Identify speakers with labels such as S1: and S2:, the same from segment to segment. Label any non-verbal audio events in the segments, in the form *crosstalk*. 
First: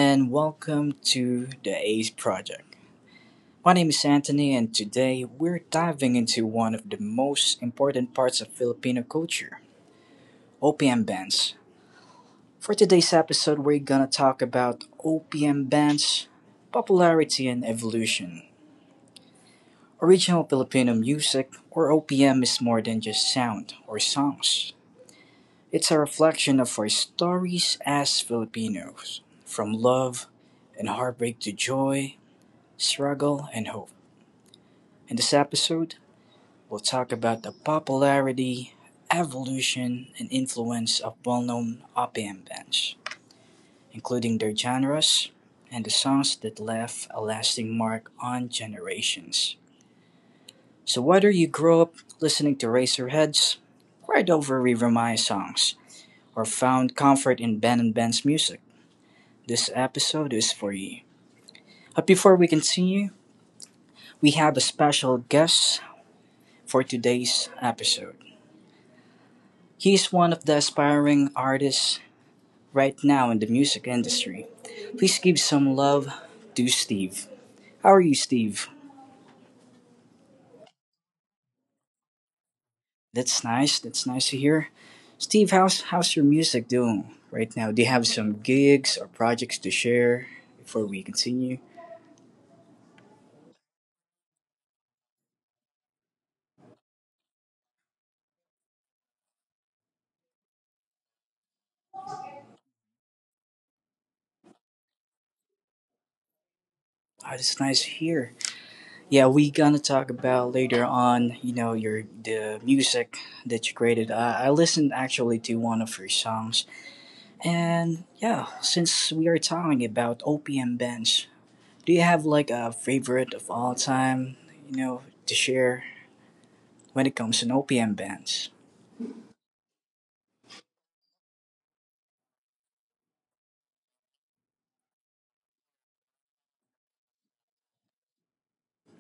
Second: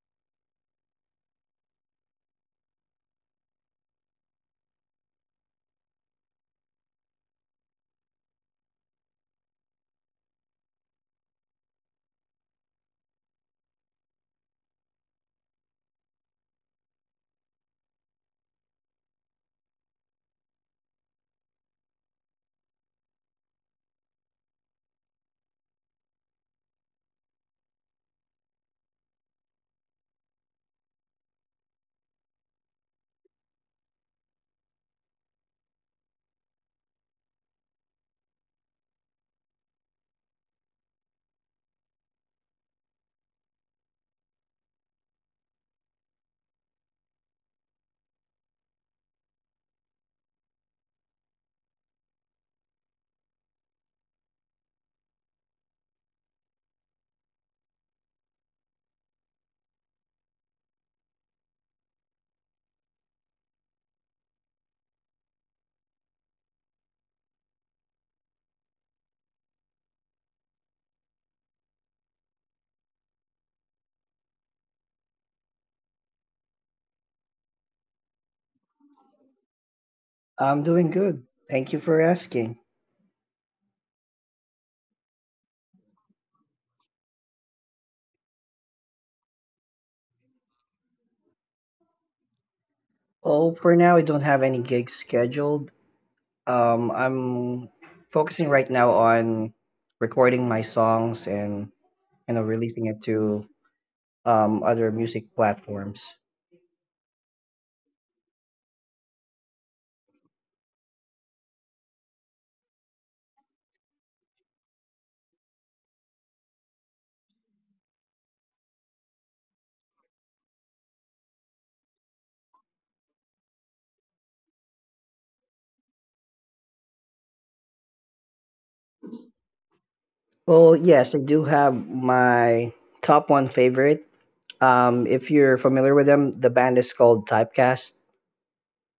S1: and welcome to the ACE Project. My name is Anthony, and today we're diving into one of the most important parts of Filipino culture, OPM bands. For today's episode, we're gonna talk about OPM bands, popularity, and evolution. Original Filipino music, or OPM, is more than just sound or songs. It's a reflection of our stories as Filipinos, from love and heartbreak to joy, struggle, and hope. In this episode, we'll talk about the popularity, evolution, and influence of well known OPM bands, including their genres and the songs that left a lasting mark on generations. So, whether you grew up listening to Razorheads, cried over River Maya songs, or found comfort in Ben and Ben's music, this episode is for you. But before we continue, we have a special guest for today's episode. He is one of the aspiring artists right now in the music industry. Please give some love to Steve. How are you, Steve?
S2: I'm doing good. Thank you for asking.
S1: That's nice. That's nice to hear. Steve, how's your music doing right now? Do you have some gigs or projects to share before we continue?
S2: Oh, for now, I don't have any gigs scheduled. I'm focusing right now on recording my songs and you know releasing it to other music platforms.
S1: Oh, that's nice to hear. Yeah, we gonna talk about later on. Your the music that you created. I listened actually to one of your songs, and yeah, since we are talking about OPM bands, do you have like a favorite of all time? To share when it comes to OPM bands.
S2: Well, yes, I do have my top one favorite. If you're familiar with them, the band is called Typecast.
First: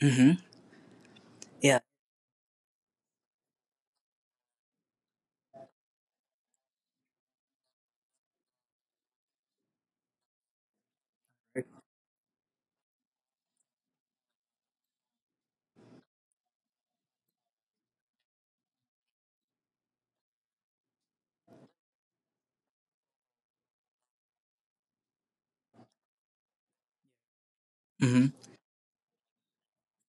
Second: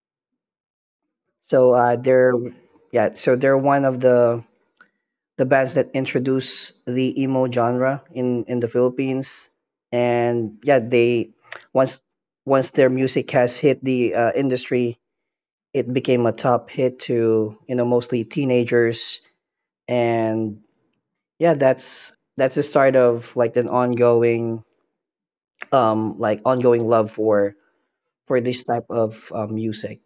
S1: Mm-hmm.
S2: So
S1: Yeah.
S2: they're yeah, so they're one of the bands that introduce the emo genre in the Philippines. And yeah, they once once their music has hit the industry, it became a top hit to you know mostly teenagers. And yeah, that's the start of like an ongoing like ongoing love
S1: Mm-hmm.
S2: for this type of music.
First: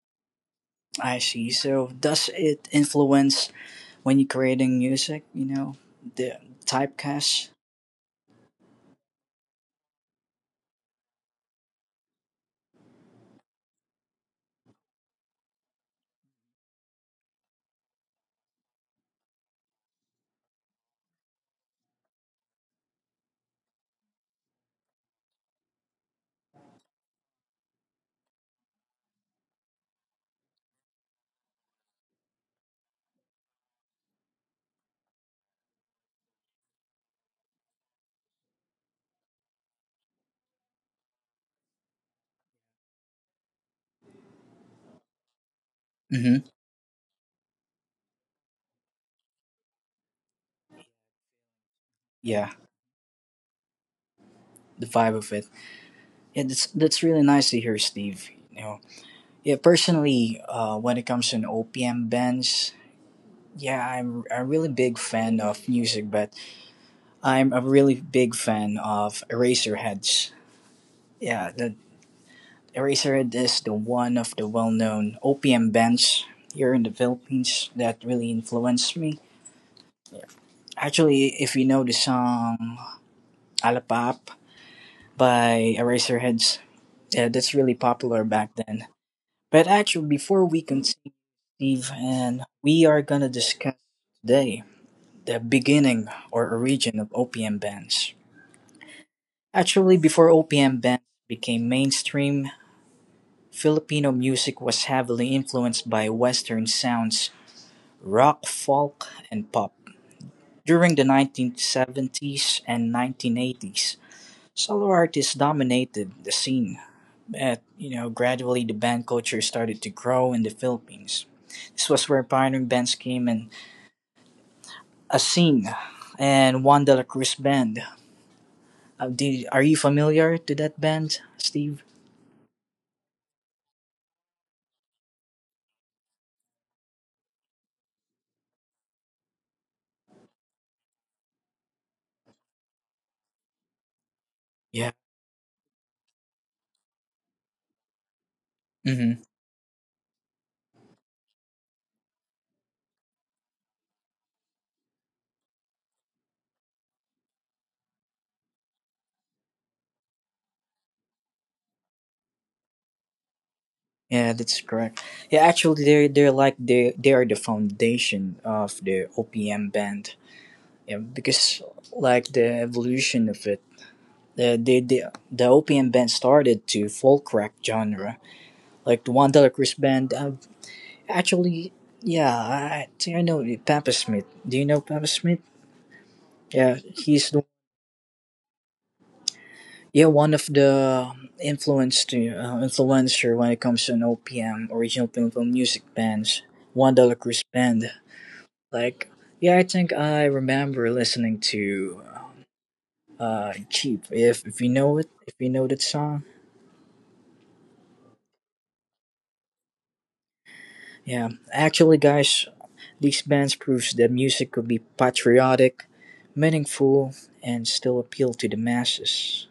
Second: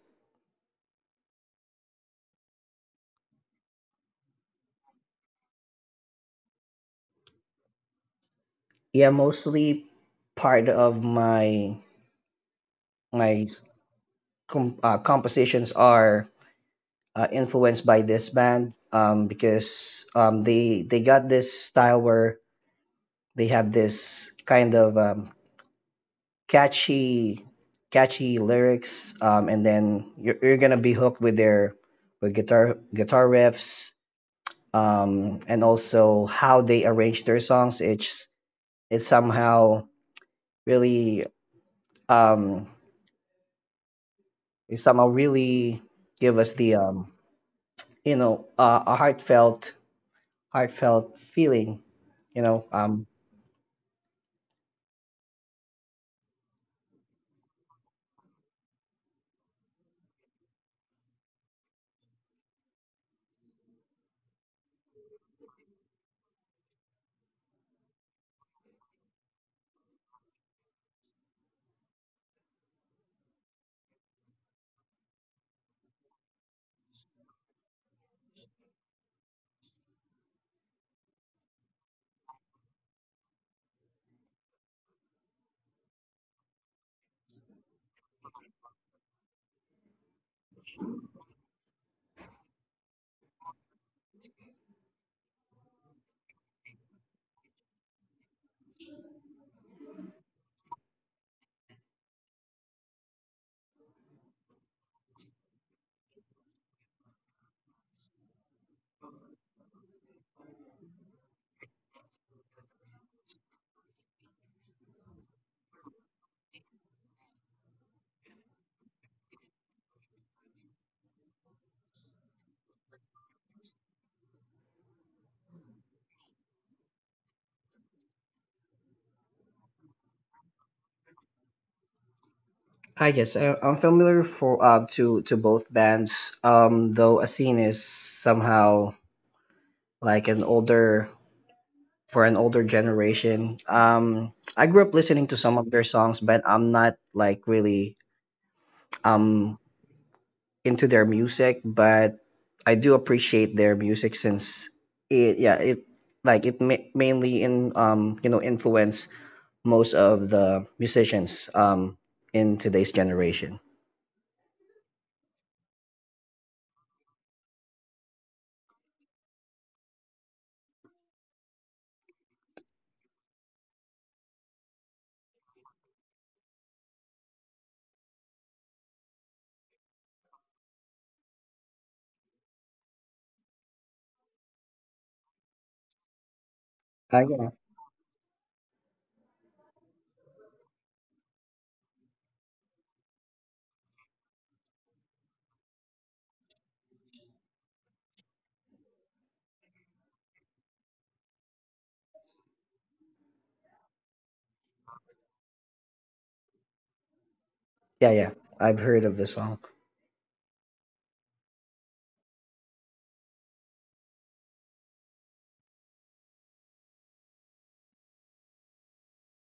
S1: I see. So does it influence when you're creating music? You know, the typecast.
S2: Yeah, mostly part of my compositions are influenced by this band because they got this style where they have this kind of catchy catchy lyrics and then you're gonna be hooked with their with guitar riffs and also how they arrange their songs. It's somehow really um, it somehow really give
S1: Mm-hmm.
S2: us the you know a heartfelt feeling you
S1: Yeah,
S2: know
S1: the vibe of it. Yeah, that's really nice to hear, Steve. You know, yeah, personally, when it comes to an OPM bands, yeah, I'm a really big fan of music, but I'm a really big fan of Eraserheads. Yeah, the Eraserhead is the one of the well-known OPM bands here in the Philippines that really influenced me. Actually, if you know the song "Alapap" by Eraserheads, yeah, that's really popular back then. But actually, before we continue, Steve, and we are gonna discuss today the beginning or origin of OPM bands. Actually, before OPM bands became mainstream, Filipino music was heavily influenced by Western sounds, rock, folk, and pop. During the 1970s and 1980s, solo artists dominated the scene, at gradually the band culture started to grow in the Philippines. This was where pioneering bands came in, Asing and Juan de la Cruz band. Are you familiar to that band, Steve?
S2: Ah, yes, I'm familiar for to both bands. Though Asin is somehow like an older for an older generation. I grew up
S1: Yeah.
S2: listening to some of their songs, but I'm not like really
S1: Mm-hmm.
S2: um into their music. But I do appreciate their music since it yeah it like it mainly in you know influence most of the musicians in today's generation.
S1: Yeah, that's correct. Yeah, actually, they're like they are the foundation of the OPM band. Yeah, because like the evolution of it, the the the, the OPM band started to folk rock genre. Like the Juan One Dollar Cruz band. Actually, yeah, I think I know the Papa Smith. Do you know Papa Smith? Yeah, he's the,
S2: Yeah,
S1: yeah, one of the influencer when it comes to an OPM original Pilgrim music bands, One Dollar Cruise Band. Like, yeah, I think I remember listening to Cheap. If you know it, if you know that song,
S2: yeah, yeah. I've heard of the song.
S1: yeah. Actually, guys, these bands proves that music could be patriotic, meaningful, and still appeal to the masses.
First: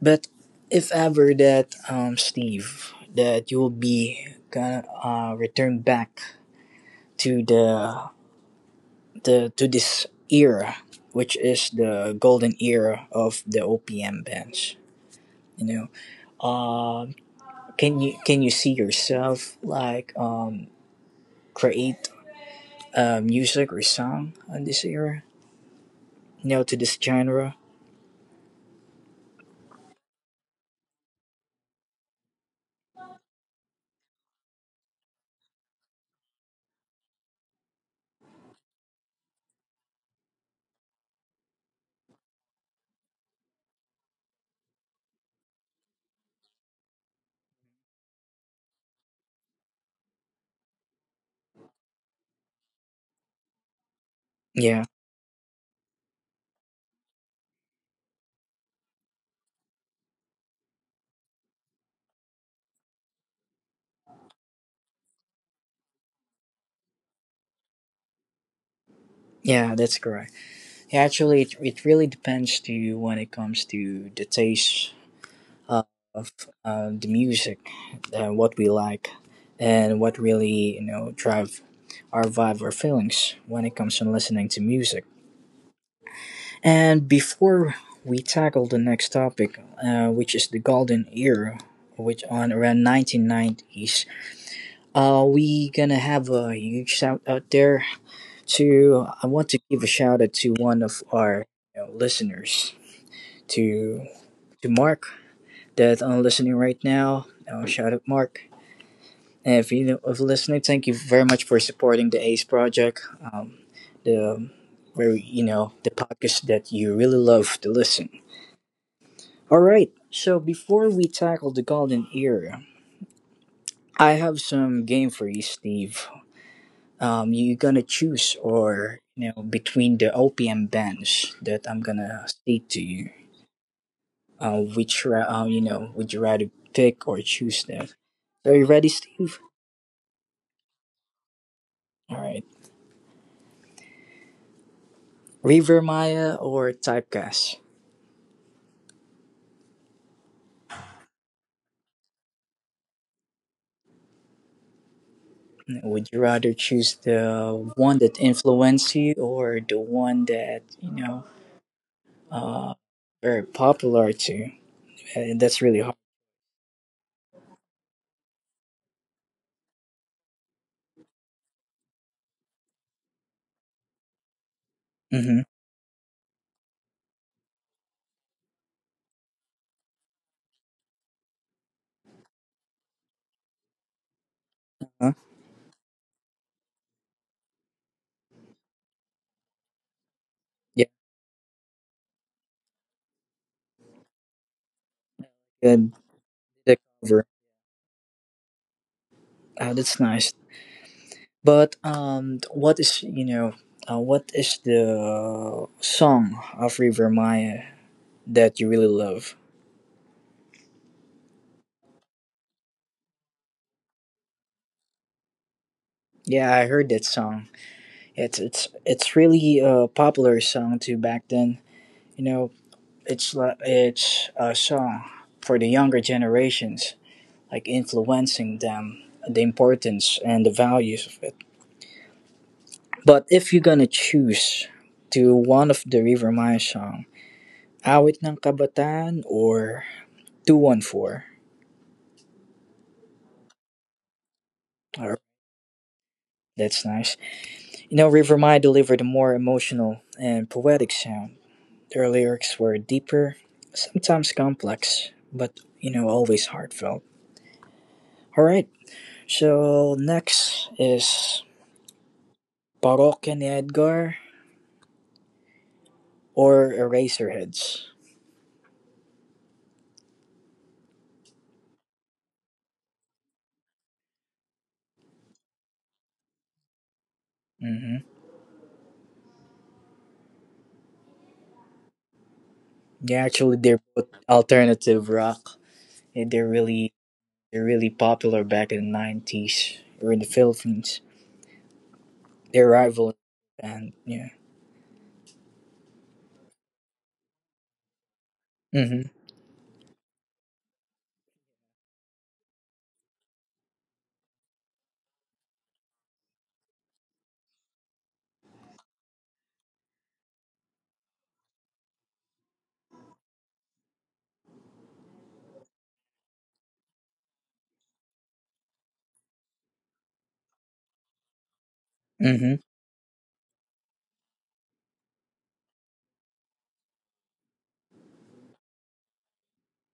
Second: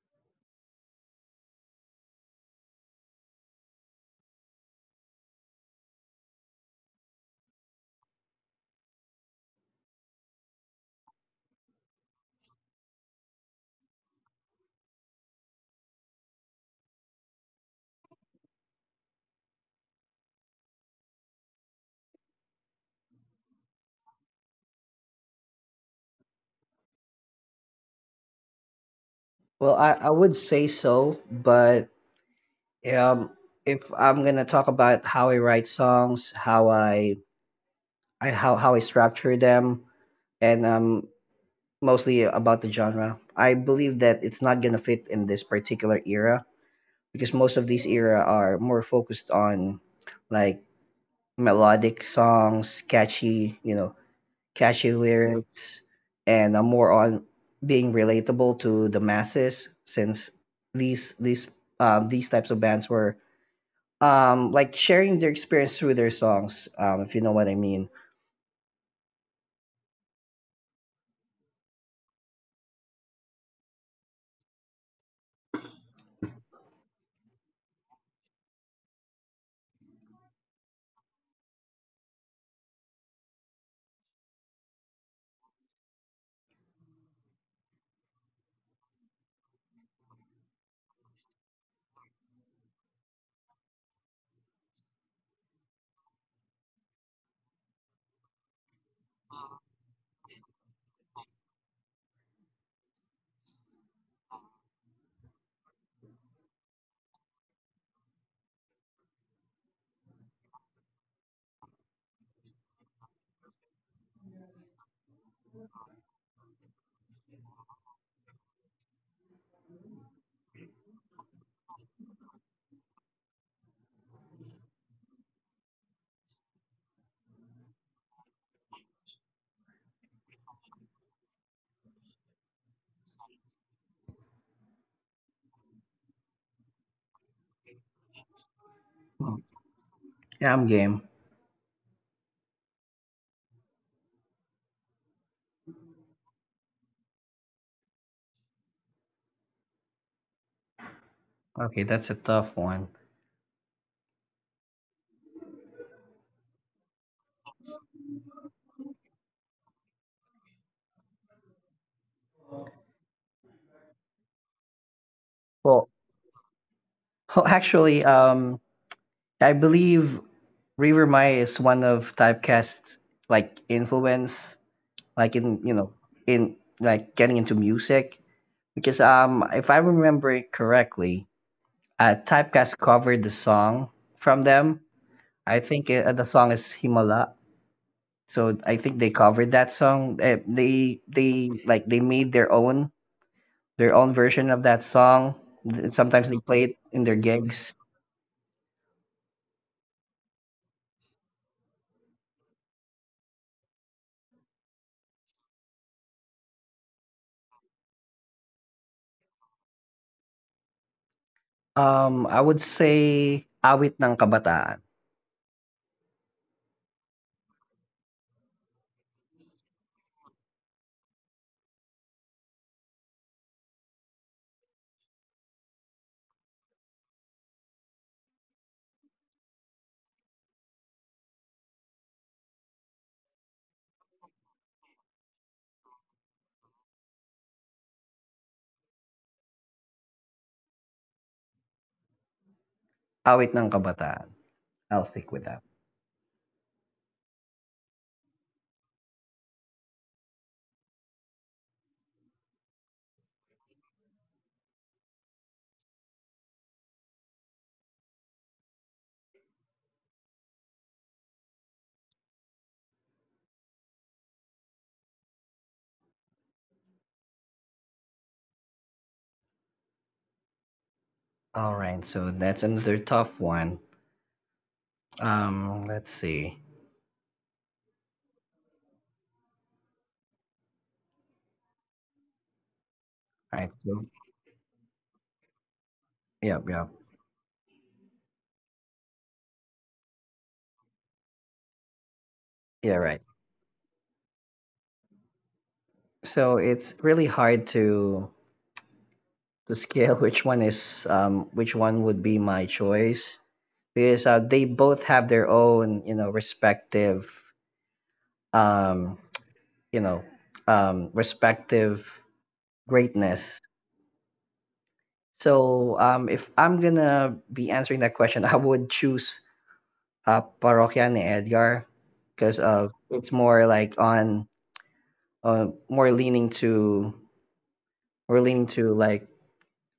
S1: But if ever that, Steve, that you'll be gonna return back to the to this era, which is the golden era of the OPM bands. You know, can you see yourself like create music or song on this era. You know, to this genre.
S2: Well, I would say so, but um, if I'm gonna talk about how I write songs, how I structure them, and mostly about the genre. I believe that it's not gonna fit in this particular era because most of these era are more focused on like melodic songs, catchy, you know,
S1: Yeah,
S2: catchy lyrics, and more on being relatable to the masses. Since these these these types of bands were like sharing their experience through their songs, if you know what I mean.
S1: yeah, that's correct. Yeah, actually, it really depends to you when it comes to the taste of the music and what we like and what really drive our vibe or feelings when it comes to listening to music. And before we tackle the next topic, which is the golden era, which on around 1990s, we gonna have a huge shout out there. To i want to give a shout out to one of our, you know, listeners to to Mark that I'm listening right now. Shout out Mark. And if you're listening, thank you very much for supporting the ACE project. The the podcast that you really love to listen. All right. So before we tackle the golden era, I have some game for you, Steve. You're gonna choose or you know between the OPM bands that I'm gonna state to you. Which ra- you know would you rather pick or choose that? Are you ready,
S2: Hmm.
S1: Steve?
S2: Yeah, I'm game.
S1: All right. River Maya or Typecast?
S2: Okay, that's a tough one.
S1: Would you rather choose the one that influenced you or the one that uh very popular to? That's really
S2: Well,
S1: hard.
S2: *laughs* actually, I believe River Maya is one of typecast's like influence, like
S1: Mm-hmm.
S2: in you know in like getting into music because if I remember it correctly, typecast covered the song from them.
S1: Huh?
S2: I think the song is Himala, so I think they covered that song.
S1: Yeah,
S2: They like they made their own version of that song.
S1: good.
S2: Sometimes they play it
S1: The
S2: in their
S1: cover.
S2: gigs.
S1: That's nice. But what is the song of River Maya that you really love?
S2: I would say awit ng kabataan.
S1: Yeah, I heard that song. It's really a popular song too back then. You know, it's like it's a song for the younger generations, like influencing them, the importance and the values of it. But if you're gonna choose to one of the River Maya song, "Awit ng Kabataan" or 214,
S2: Awit ng Kabataan. I'll
S1: or
S2: stick with that.
S1: that's nice. You know, River Maya delivered a more emotional and poetic sound. Their lyrics were deeper, sometimes complex, but you know, always heartfelt. All right, so next is Parokya ni Edgar or Eraserheads.
S2: All right, so that's another tough one. Let's see.
S1: Mm-hmm. They,
S2: All
S1: actually,
S2: right,
S1: they're
S2: so,
S1: both alternative rock. And They're
S2: yep, yep,
S1: really they're really popular back in the nineties or in the Philippines. They're
S2: yeah,
S1: rival,
S2: right.
S1: and yeah.
S2: So it's really hard
S1: Mm-hmm.
S2: to scale *laughs* which one is which one would be my choice because they both have their own you know respective um you know respective greatness. So if I'm gonna be answering that question, *laughs* I would choose Parokya and Edgar
S1: Mm-hmm.
S2: because it's more like on uh, more leaning to more leaning to like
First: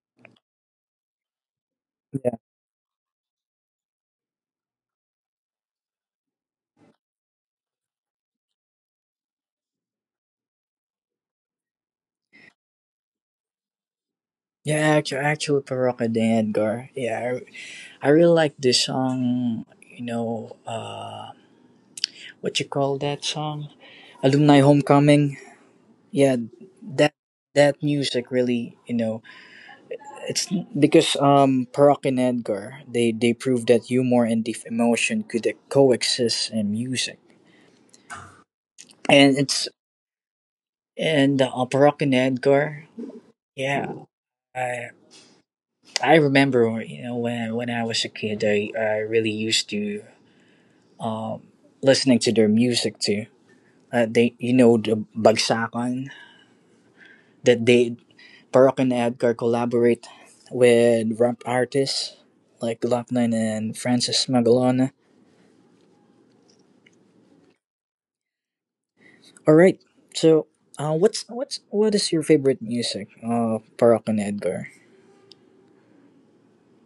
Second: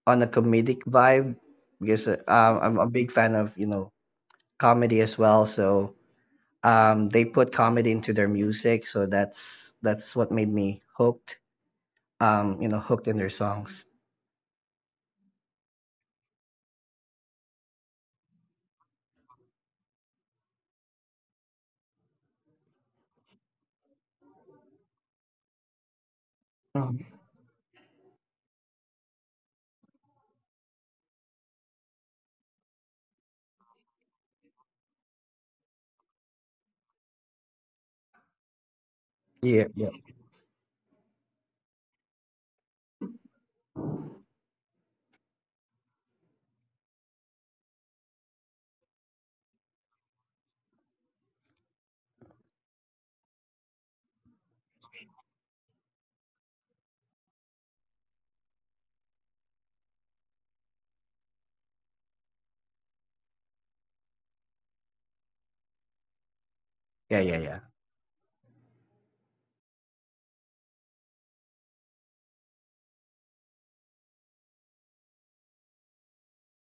S2: on a comedic vibe because
S1: Yeah.
S2: I'm a big fan of you know comedy as well. So they put comedy into their music, so that's what made me hooked. You know, hooked in their songs.
S1: Yeah. Actually, Parokya ni Edgar. Yeah, I really like this song. You know, what you call that song? Alumni Homecoming. Yeah,
S2: Mhm.
S1: that that music really, you know, it's because Parock and Edgar, they proved that humor and deep emotion could coexist in music. and it's
S2: Yeah, yeah,
S1: and uh, Parock and Edgar. Yeah, I I remember when I was a kid, I really used to um listening to their music too. They, you know, the Bagsakan that they, Parock and Edgar, collaborate with rap artists like Glockman and Francis Magalona.
S2: yeah, yeah, yeah.
S1: All right. So, what is your favorite music? Para kay Edgar.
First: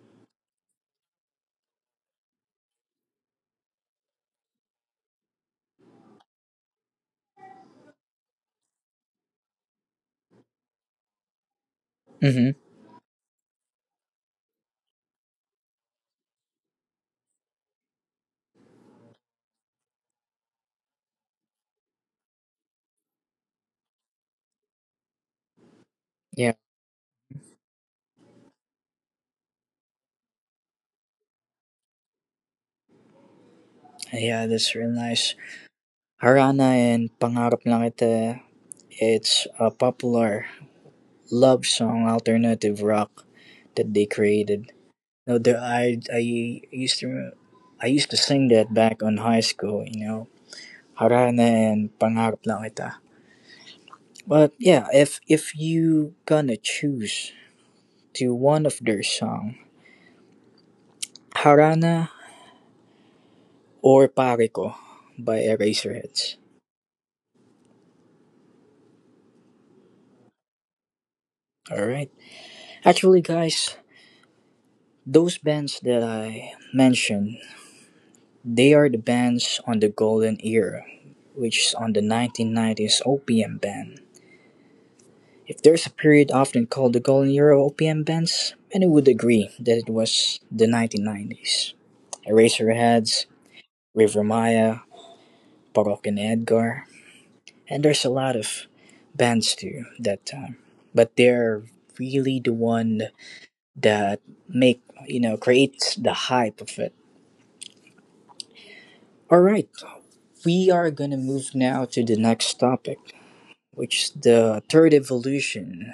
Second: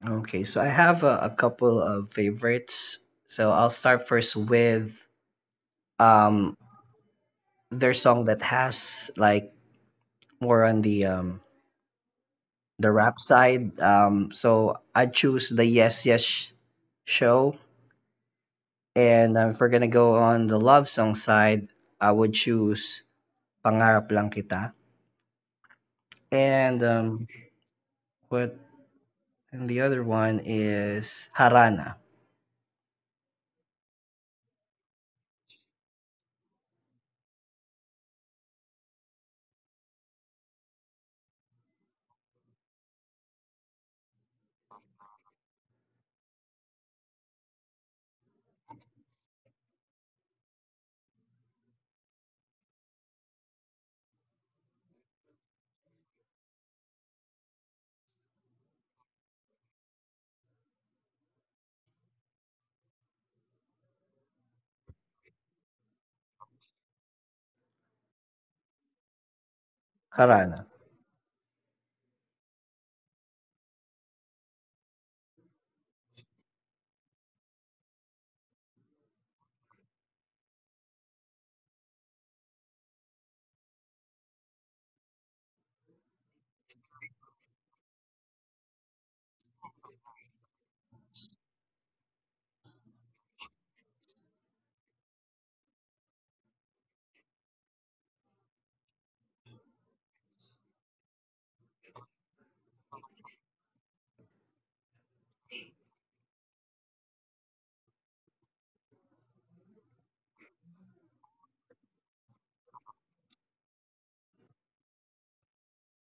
S2: Okay, so I have a couple of favorites. So I'll start first with um their song that has like more on
S1: Mm-hmm.
S2: the rap side. So I choose the Yes Yes show, and if we're gonna go on the love song side, I would choose Pangarap Lang Kita,
S1: Yeah,
S2: and what and the other one is Harana.
S1: yeah, that's real nice. Harana and Pangarap Lang Ito. It's a popular love song, alternative rock, that they created. No, the, used to I used to sing that back on high school. You know, Harana and Pangarap Lang Ito. But yeah, if you gonna choose to one of their song, Harana or Pariko by Eraserheads.
S2: Harana.
S1: Alright. Actually, guys, those bands that I mentioned, they are the bands on the golden era, which is on the 1990s OPM band. If there's a period often called the golden era of OPM bands, many would agree that it was the 1990s. Eraserheads, River Maya, Parok and Edgar, and there's a lot of bands too that time. But they're really the one that make you know creates the hype of it. All right, we are going to move now to the next topic, which is the third evolution,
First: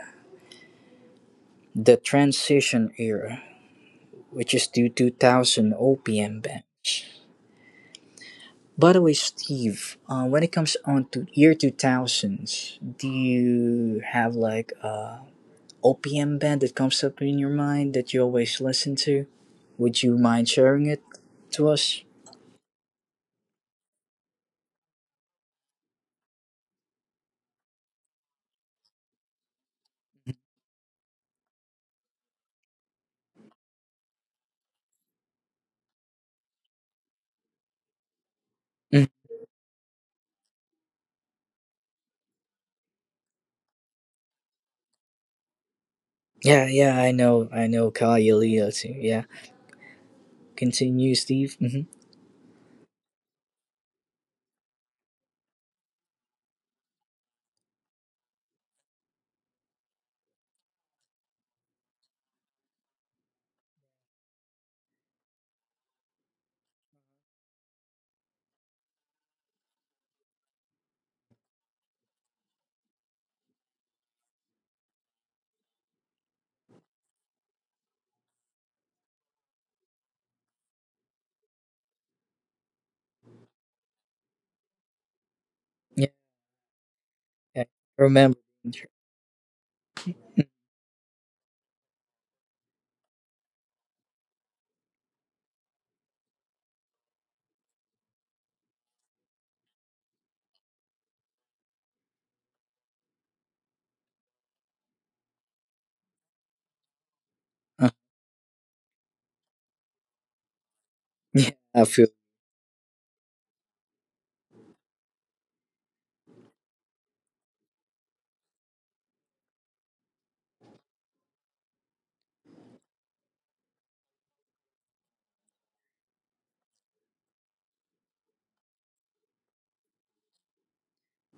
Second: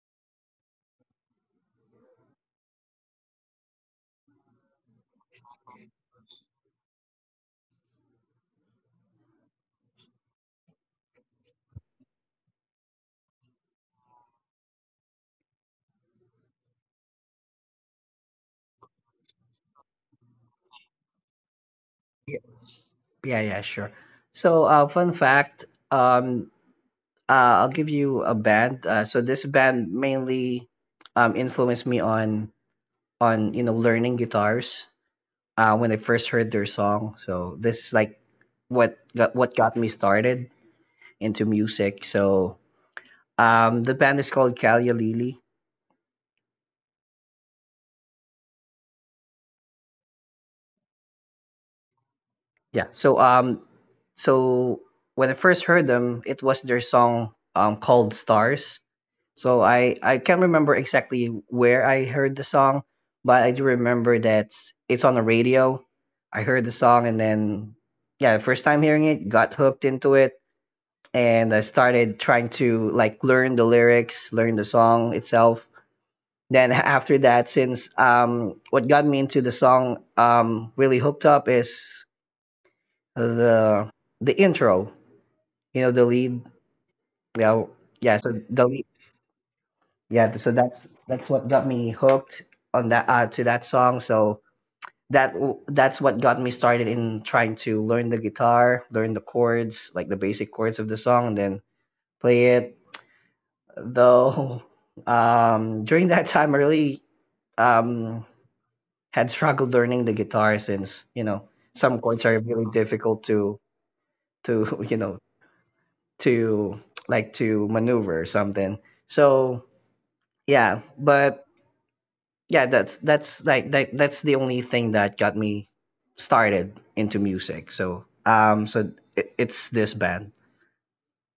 S1: the transition era, which is the 2000 OPM bench. By the way, Steve, when it comes on to year 2000s, do you have like a OPM band that comes up in your mind that you always listen to? Would you mind sharing it to us?
S2: Y- Yeah, yeah, sure. So, fun fact. Um, I'll give you a band. So this band mainly influenced me on you know learning guitars when I first heard their song. So this is like what got me started into music. So the band is called Kalia Lili.
S1: Yeah, yeah, I know Kailua too. Yeah, continue, Steve. Hmm.
S2: Yeah. So so when I first heard them, it was their song called Stars. So I can't remember exactly where I heard the song, but I do remember that it's on the radio. I heard the song and then yeah, the first time hearing it, got hooked into it and I started trying to like learn the lyrics, learn the song itself. Then after that, since what got me into the song really hooked up is the the intro, you know, the
S1: Yeah,
S2: lead.
S1: yeah,
S2: Yeah, yeah.
S1: remember.
S2: So the lead, yeah. So that's what got me hooked on that song. So that that's what got me started in trying to learn the guitar, learn the chords, like the basic chords of the song, and then play it though *laughs* during that time I really
S1: Uh,
S2: um had struggled learning the guitar since you
S1: *laughs* yeah,
S2: know
S1: I
S2: some
S1: feel.
S2: chords are really difficult to *laughs* you know to like to maneuver or something so yeah but yeah that's like that's the only thing that got me started into music so so it's this band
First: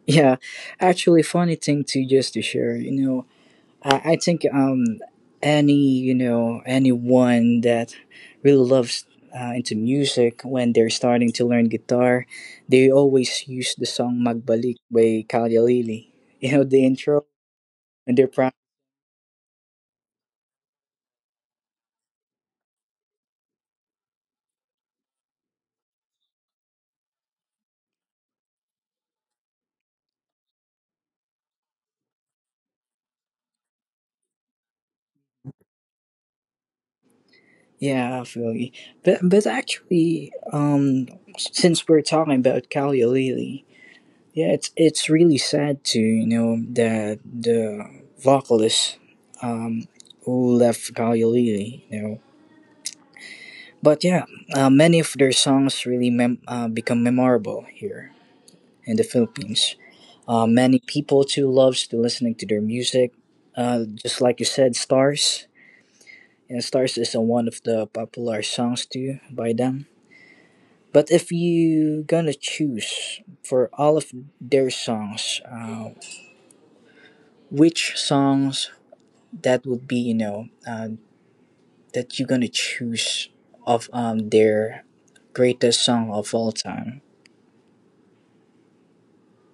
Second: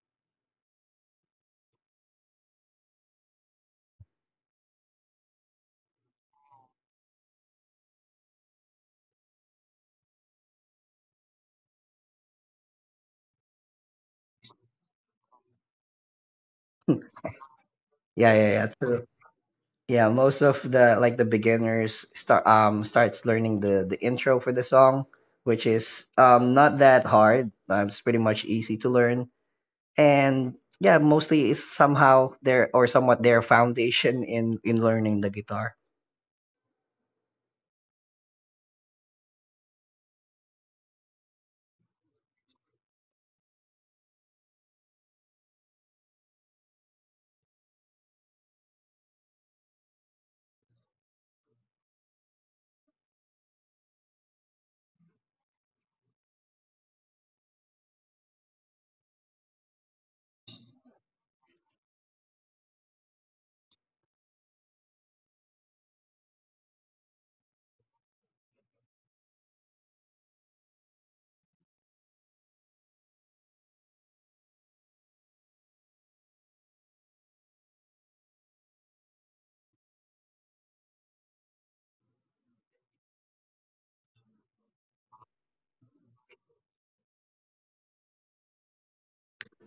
S1: Yeah, actually, funny thing too, just to share. You know, I think any anyone that really loves into music when they're starting to learn guitar, they always use the song "Magbalik" by Kailua. You know, the intro when they're.
S2: yeah yeah yeah. Yeah, most of the like the beginners start starts learning the intro for the song, which is not that hard. It's pretty much easy to learn, and yeah, mostly is somehow their or somewhat their foundation in learning the guitar.
S1: Yeah, I feel you. But actually, since we're talking about Kalioleili, yeah, it's really sad to you know that the vocalist, um, who left Kalioleili. But yeah, many of their songs really become memorable here in the Philippines. Many people too loves to listening to their music. Just like you said, stars. And stars is one of the popular songs too by them. But if you gonna choose for all of their songs, which songs that would be, you know, that you gonna choose of their greatest song of all time?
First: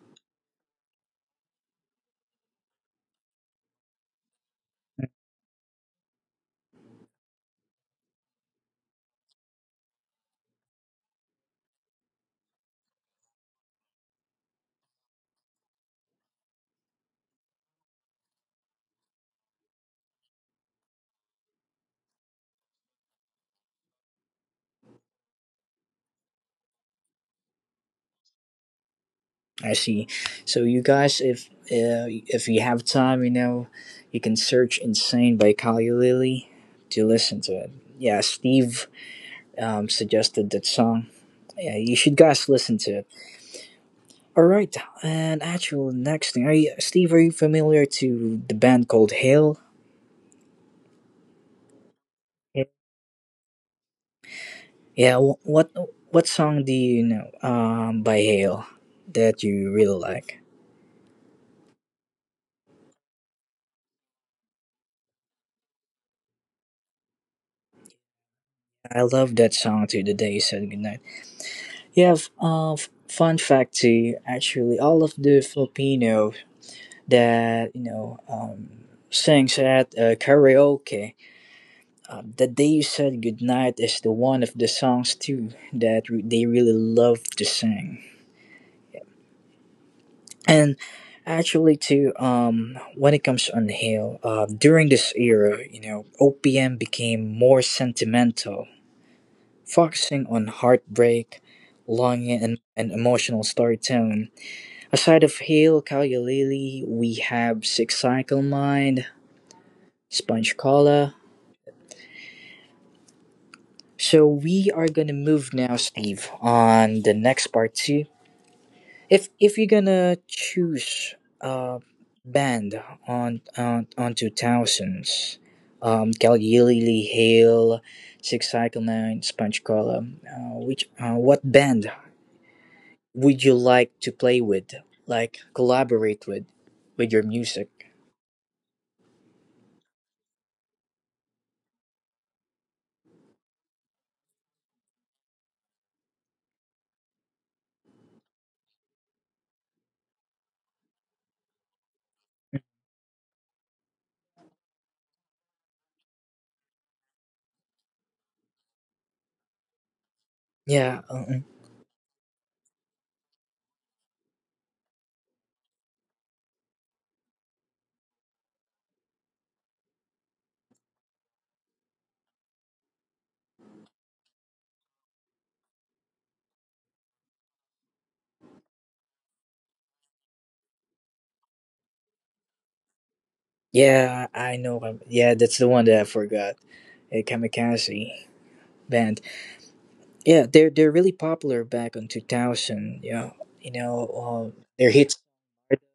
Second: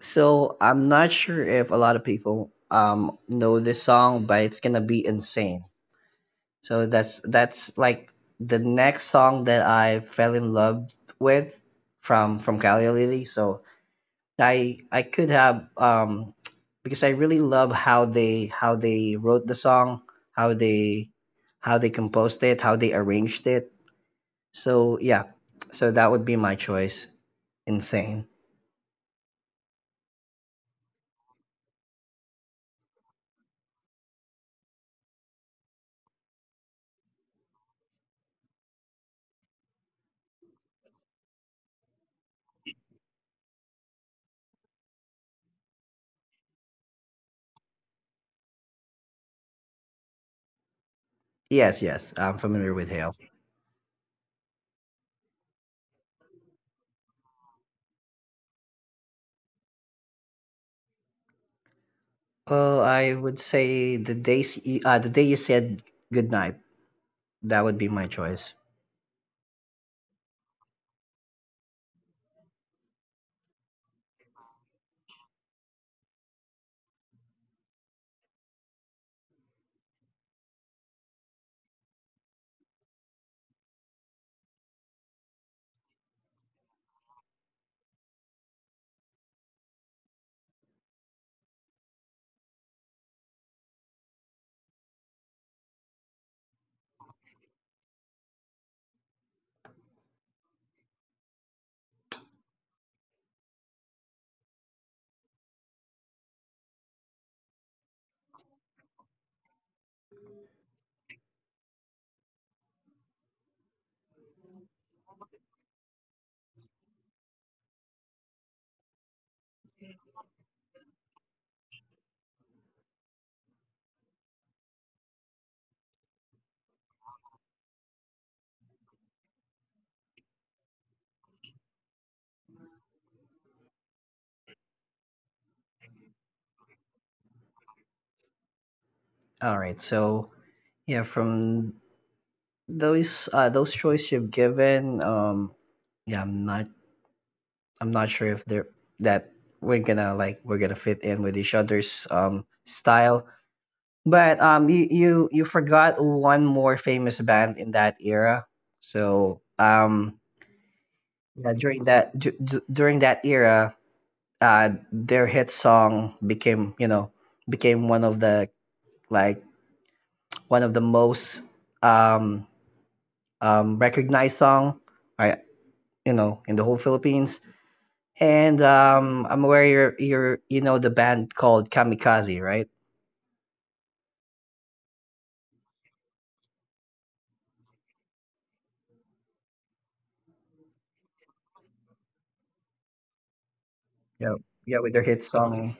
S2: So I'm not sure if a lot of people know this song, but it's gonna be insane. So that's like the next song that I fell in love with from Cali Lily. So I could have *tsk* because I really love how they wrote the song, how they how they composed it, how they arranged it. So yeah, so that would be my choice. Insane.
S1: I see. So you guys, if you have time, you know, you can search "Insane" by Kali Lily to listen to it. Yeah, Steve suggested that song. Yeah, you should guys listen to it. All right, and actual next thing, are you, Steve? Are you familiar to the band called Hail?
S2: Yes, yes, I'm familiar with Hail.
S1: Yeah, what song do you know by Hail that you really like?
S2: Well, I would say the day you said goodnight. That would be my choice.
S1: I love that song to the day you said goodnight. Fun fact too. Actually, all of the Filipino that sings at karaoke, the day you said goodnight is the one of the songs too that they really love to sing. And actually, too, when it comes to Unhail, during this era, you know, OPM became more sentimental, focusing on heartbreak, longing, and emotional storytelling. Aside of Hail Kalyalili, we have Six Cycle Mind, Sponge Cola. So we are gonna move now, Steve, on the next part two, if you're gonna choose a band on 2000s, Galilei Hale, Six Cycle Nine, Sponge Cola, which what band would you like to play with, like collaborate with your music?
S2: All right. So yeah, from those choices you've given, yeah, I'm not sure if they're that we're gonna fit in with each other's style. But you forgot one more famous band in that era. So
S1: Yeah, uh,
S2: yeah during that during that era their hit song became you know became one of the like one of the most um recognized song I you know in the whole Philippines. And I'm aware you know the band called Kamikaze, right?
S1: yeah, I know. Yeah, that's the one that I forgot. A kamikaze band. Yeah, they're really popular back in 2000. Yeah, you know,
S2: Yeah,
S1: their
S2: yeah, with
S1: hits.
S2: their hit song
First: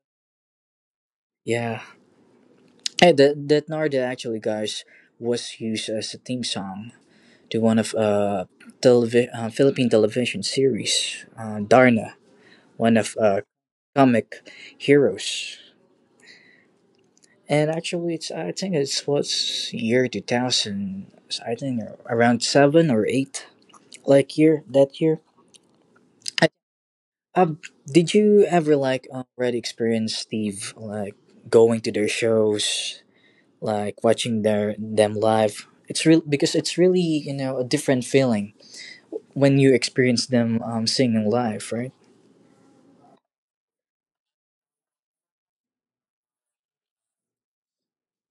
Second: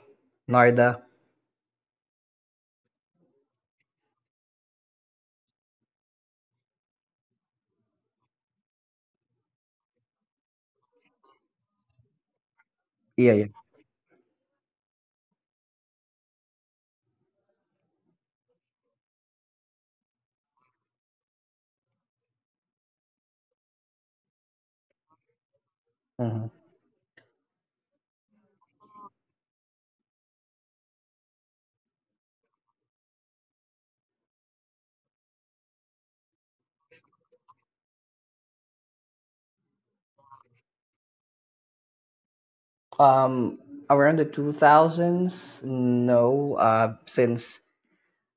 S2: Narda.
S1: Yeah. Hey, that Narda actually, guys, was used as a theme song to one of Philippine television series, Darna, one of
S2: Yeah, yeah.
S1: comic heroes. And actually, it's I think it's what's year 2000. I think around seven or eight, like year that year.
S2: Hmm.
S1: I, um, did you ever like already experience Steve like going to their shows? Like watching their them live. It's real because it's really, you know, a different feeling when you experience them singing live, right?
S2: Um, Around the 2000s, no. Since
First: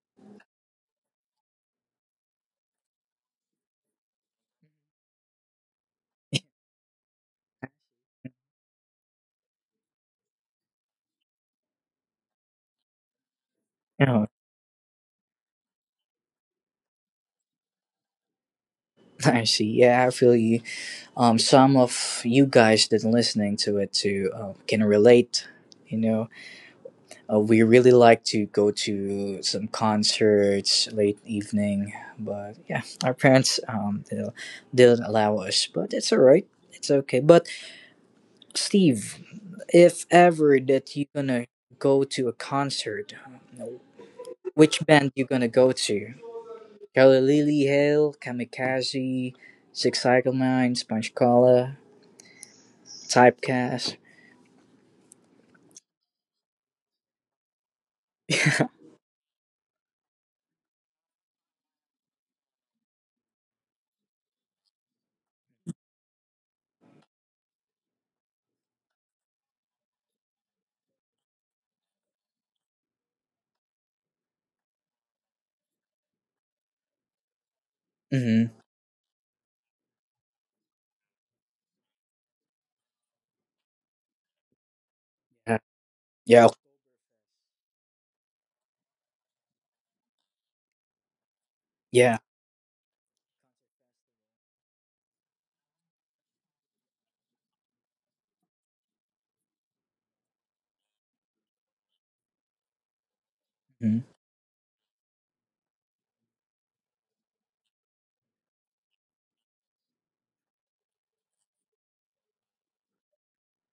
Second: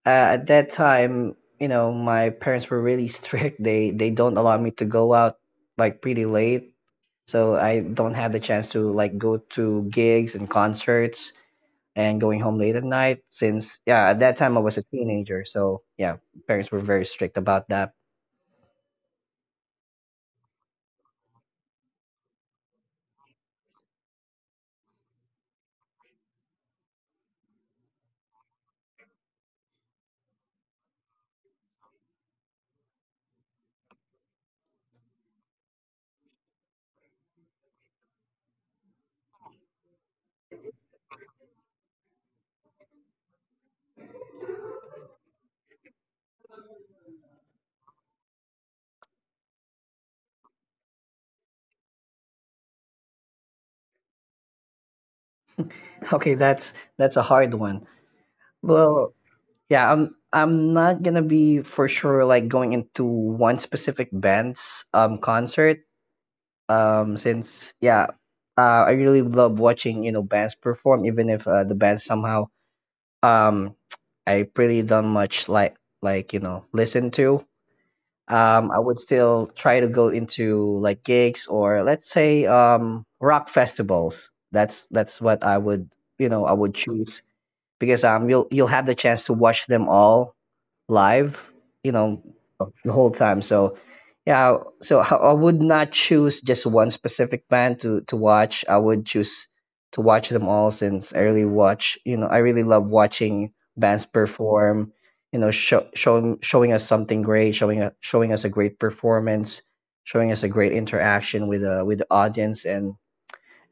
S2: at that time, you know, my parents were really *laughs* strict. They don't allow me to go out like pretty late, so I don't have the chance to like go to gigs and concerts and going home late at night since yeah at that
S1: Oh,
S2: time I was a teenager so yeah parents were very strict about that.
S1: *laughs* I see. Yeah, I feel you. Some of you guys that are listening to it too can relate. You know, we really like to go to some concerts late evening, but yeah, our parents didn't allow us. But it's all right. It's okay. But Steve, if ever that you gonna go to a concert, which band you gonna go to? Kelly Lily Hale, Kamikaze, Six Cycle Nine, Sponge Cola, Typecast.
S2: Okay, that's a hard one. Well, yeah, I'm not gonna be for sure like going into one specific band's concert. Since yeah I really love watching you know bands perform even if the band somehow um I really don't much like you know listen to
S1: Mm-hmm.
S2: I would still try to go into like gigs or let's say rock festivals. That's what I
S1: Yeah.
S2: would you know
S1: Yeah.
S2: I would choose because you'll have the chance to watch them all live, you
S1: Yeah.
S2: know, the whole time. So yeah, so I would not choose just one specific band to watch. I would choose to watch them all since I really watch, you know, I really love watching
S1: Mhm.
S2: bands perform, you know, showing us something great, showing us a great performance, showing us a great interaction with the audience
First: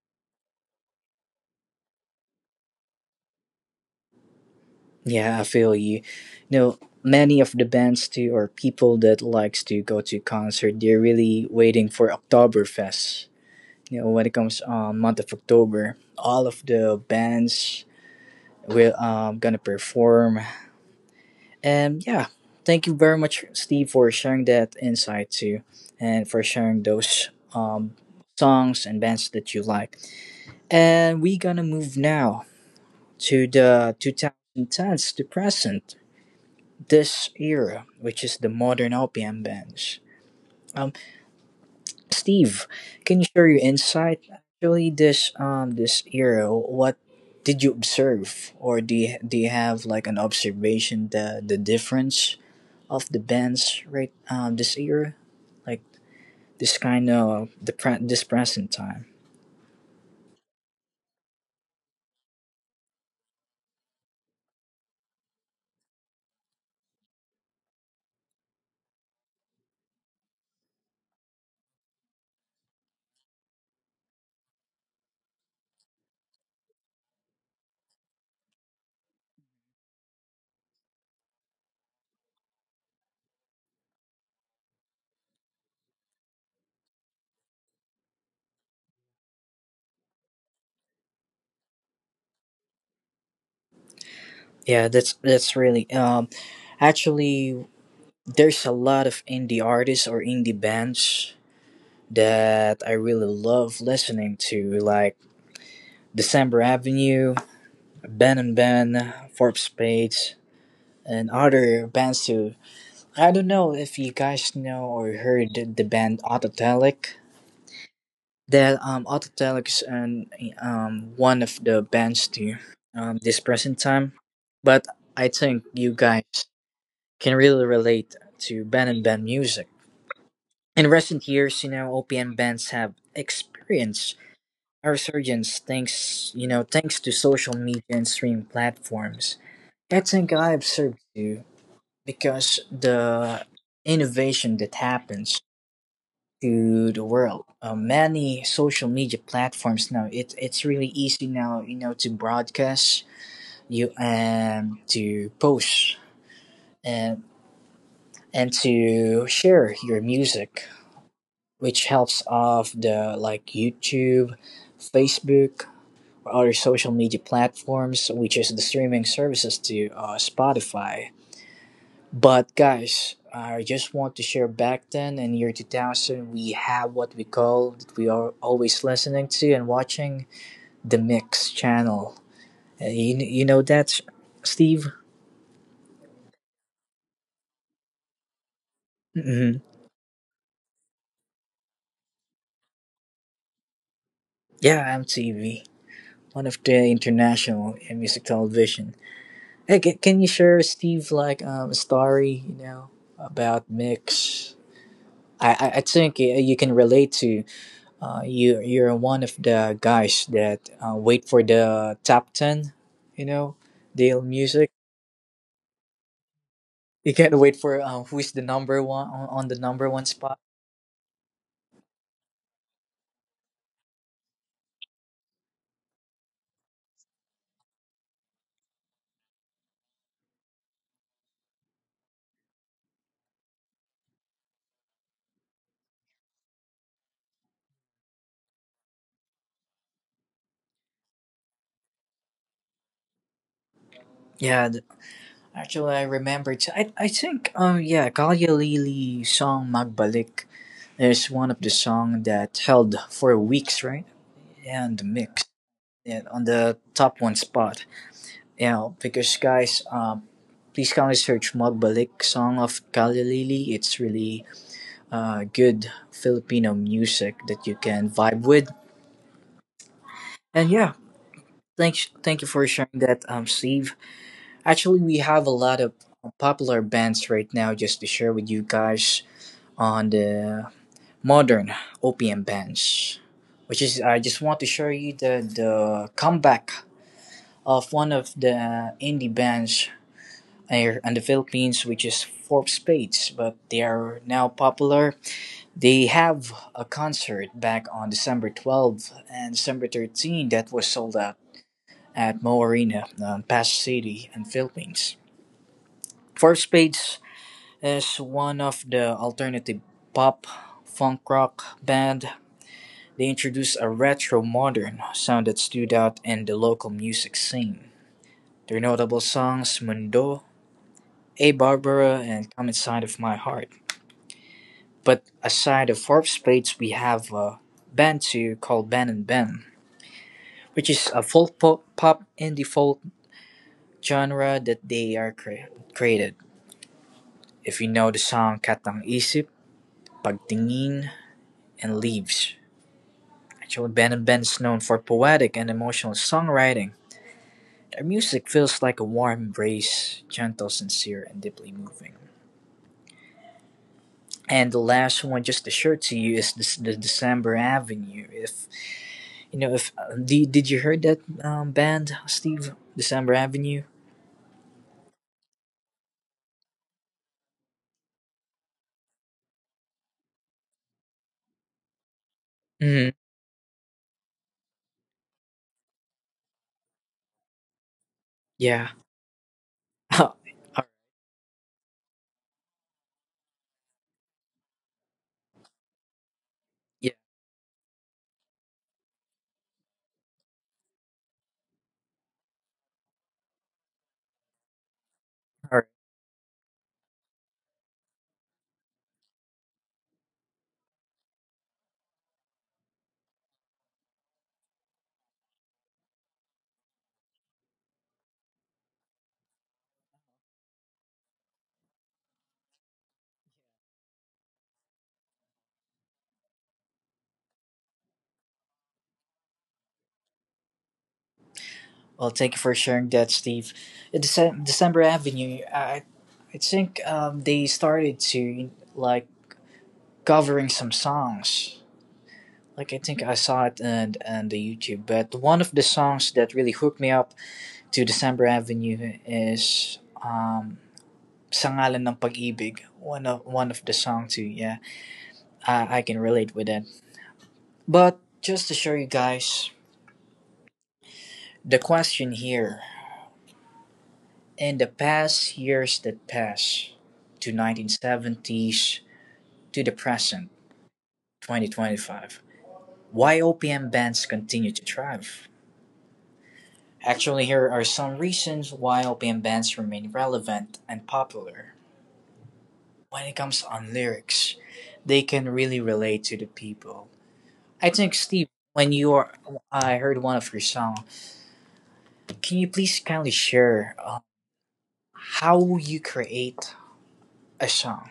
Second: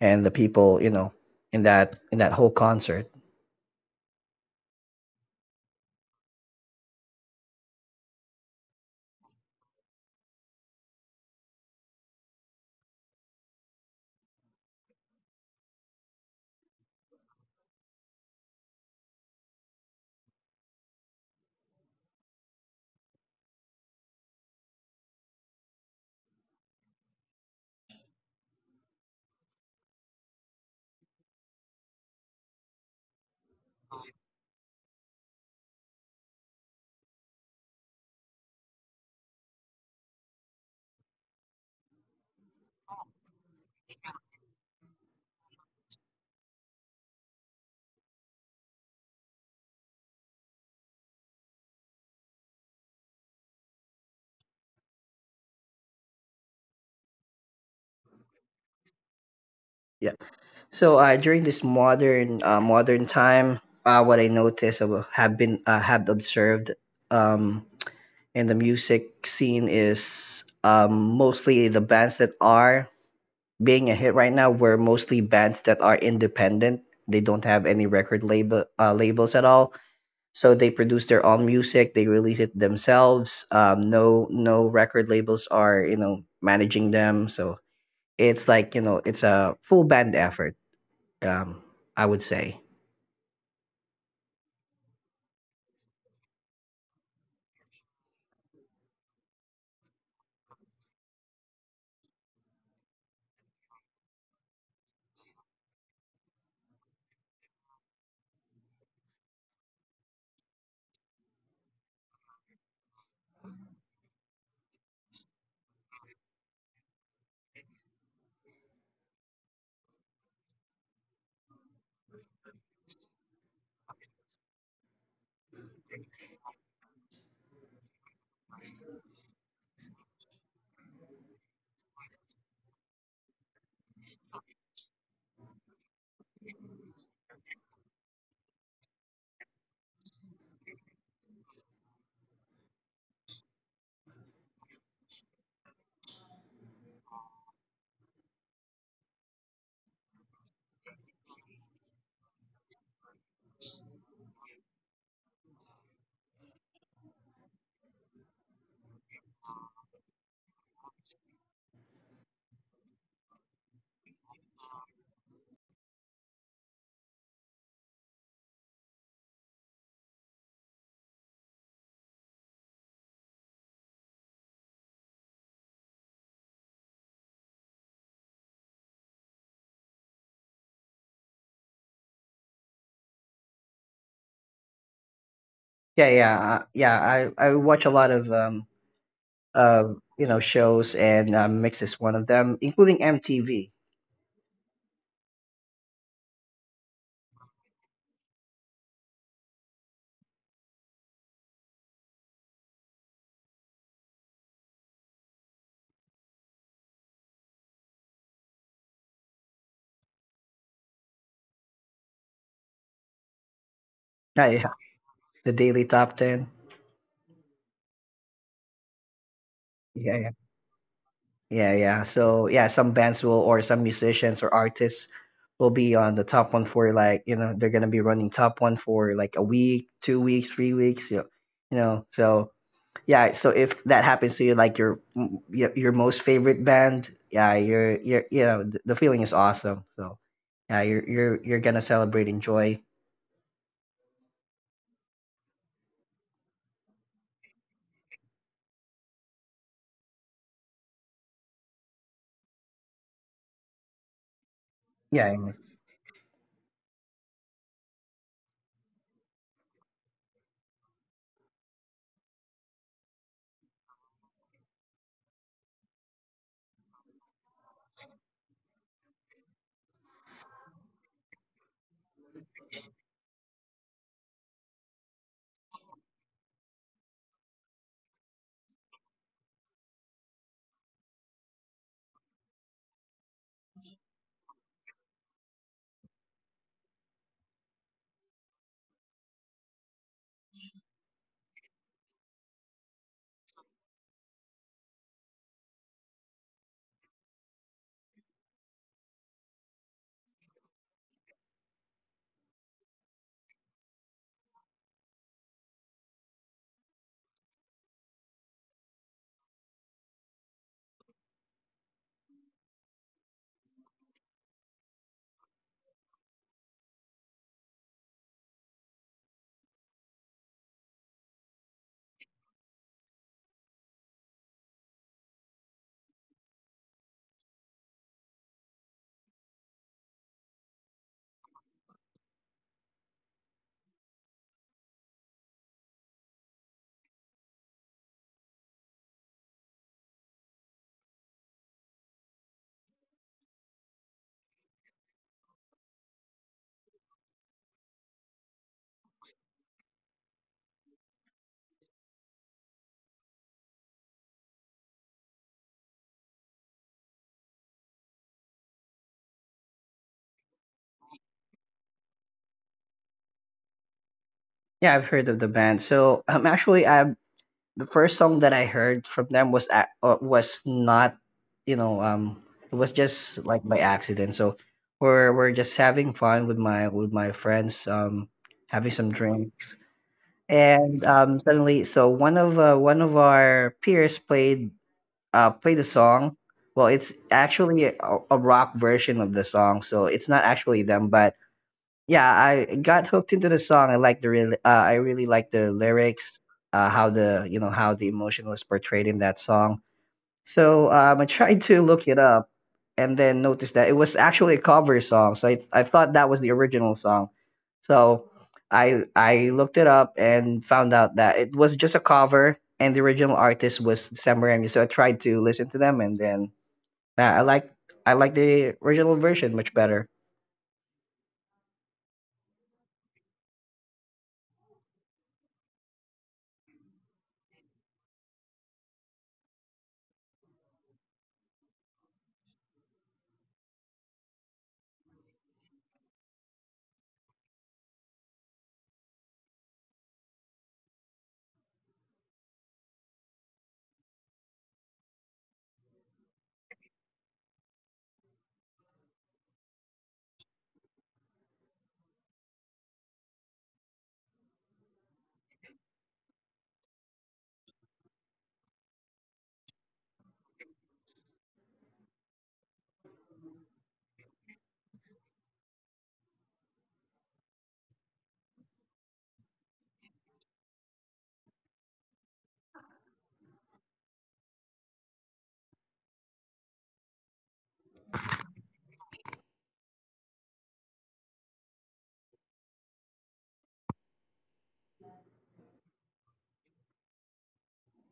S2: and the people, you know, in that whole concert.
S1: Yeah. I feel you. You know, many of the bands too, or people that likes to go to concert, they're really waiting for Oktoberfest. You know, when it comes on month of October, all of the bands we're gonna perform. And yeah, thank you very much, Steve, for sharing that insight too, and for sharing those songs and bands that you like. And we're gonna move now to the 2010s to present, this era, which is the modern OPM bands. Um, Steve, can you share your insight? Actually, this this era, what did you observe, or do you have like an observation, the difference of the bands right this era, like this kind of this present time.
S2: Yeah. So during this modern modern time, what I noticed have observed um, in the music scene is mostly the bands that are being a hit right now were mostly bands that are independent. They don't have any record label labels at all. So they produce their own music. They release it themselves. No record labels are you know managing them. So it's like you know it's a full band effort um, I would say.
S1: Yeah, that's really actually there's a lot of indie artists or indie bands that I really love listening to, like December Avenue, Ben and Ben, Forbes Spades, and other bands too. I don't know if you guys know or heard the band Autotelic. That Autotelex and one of the bands do this present time, but I think you guys can really relate to band and band music. In recent years, you know, OPM bands have experienced a resurgence, thanks you know thanks to social media and streaming platforms. I think I observed too because the innovation that happens to the world. Many social media platforms now. It's really easy now, you know, to broadcast you and to post and and to share your music, which helps off the like YouTube, Facebook, or other social media platforms, which is the streaming services to Spotify. But guys, I just want to share back then in year 2000, we have what we call, that we are always listening to and watching, the Mix channel. You know that, Steve?
S2: Yeah, yeah, yeah. I watch a lot of
S1: Mm-hmm.
S2: uh you know shows and Mix is one of them, including MTV.
S1: Yeah, MTV, one of the international music television. Hey, can you share, Steve, like a story, you know, about Mix? I think you can relate to. You you're one of the guys that wait for the top 10, you know, Dale
S2: Yeah, yeah.
S1: Music.
S2: The Daily Top Ten.
S1: You can't wait for who's the number one on the number one
S2: Yeah, yeah,
S1: spot.
S2: yeah, yeah. So yeah, some bands will or some musicians or artists will be on the top one for like they're gonna be running top one for like a week, 2 weeks, 3 weeks. You know. So Yeah, so if that happens to you, like your most favorite band, yeah, you're you know th- the feeling is awesome. So yeah, you're gonna celebrate, enjoy.
S1: Yeah, th- Actually, I remember. I think yeah, Kalya Lili song Magbalik is one of the song that held for weeks, right? Yeah, and the
S2: Yeah, and-
S1: mix yeah, on the top one spot. Yeah, because guys, please kindly search Magbalik song of Kalya Lili. It's really good Filipino music that you can vibe with. And yeah, thank you for sharing that, Steve. Actually, we have a lot of popular bands right now just to share with you guys on the modern OPM bands, which is I just want to show you the comeback of one of the indie bands here in the Philippines, which is Four Spades, but they are now popular. They have a concert back on December 12th and December 13th that was sold out at Mo Arena in Pasig City in Philippines. Four Spades is one of the alternative pop funk rock band. They introduced a retro modern sound that stood out in the local music scene. Their notable songs Mundo, A Barbara, and Come Inside of My Heart. But aside of Four Spades, we have a band too called Ben and Ben, which is a pop indie folk genre that they are created. If you know the song Katang Isip, Pagtingin, and Leaves. Actually, Ben and Ben is known for poetic and emotional songwriting. Their music feels like a warm embrace, gentle, sincere, and deeply moving. And the last one, just to share to you, is this, the December Avenue. If you know, if Did you heard that band, Steve? December Avenue.
S2: yeah, I've heard of the band. So actually, the first song that I heard from them was was not, you know, um, it was
S1: Mm-hmm.
S2: just like by accident. So we're just having fun with my friends, having
S1: Yeah.
S2: some drink,
S1: *laughs* All right,
S2: and suddenly, so one of our peers play the song. Well, it's
S1: yeah.
S2: actually a rock version of the song, so it's not actually them. But yeah, I got hooked into the song. I like the real. I really like the
S1: All right.
S2: lyrics, how the emotion was portrayed in that song. So I tried to look it up and then noticed that it was actually a cover song. So I thought that was the original song. So I looked it up and found out that it was just a cover and the original artist was Sam Raimi. So I tried to listen to them and then nah, I like the original version much better.
S1: Well, thank you for sharing that, Steve. December Avenue, I think they started to like covering some songs. Like I think I saw it and the YouTube, but one of the songs that really hooked me up to December Avenue is um, "Sangalan ng Pag-ibig." One of the song too. Yeah, I can relate with that. But just to show you guys, the question here in the past years that pass to 1970s to the present 2025, why OPM bands continue to thrive. Actually, here are some reasons why OPM bands remain relevant and popular. When it comes on lyrics, they can really relate to the people. I think Steve, when you are, I heard one of your songs. Can you please kindly share how you create a song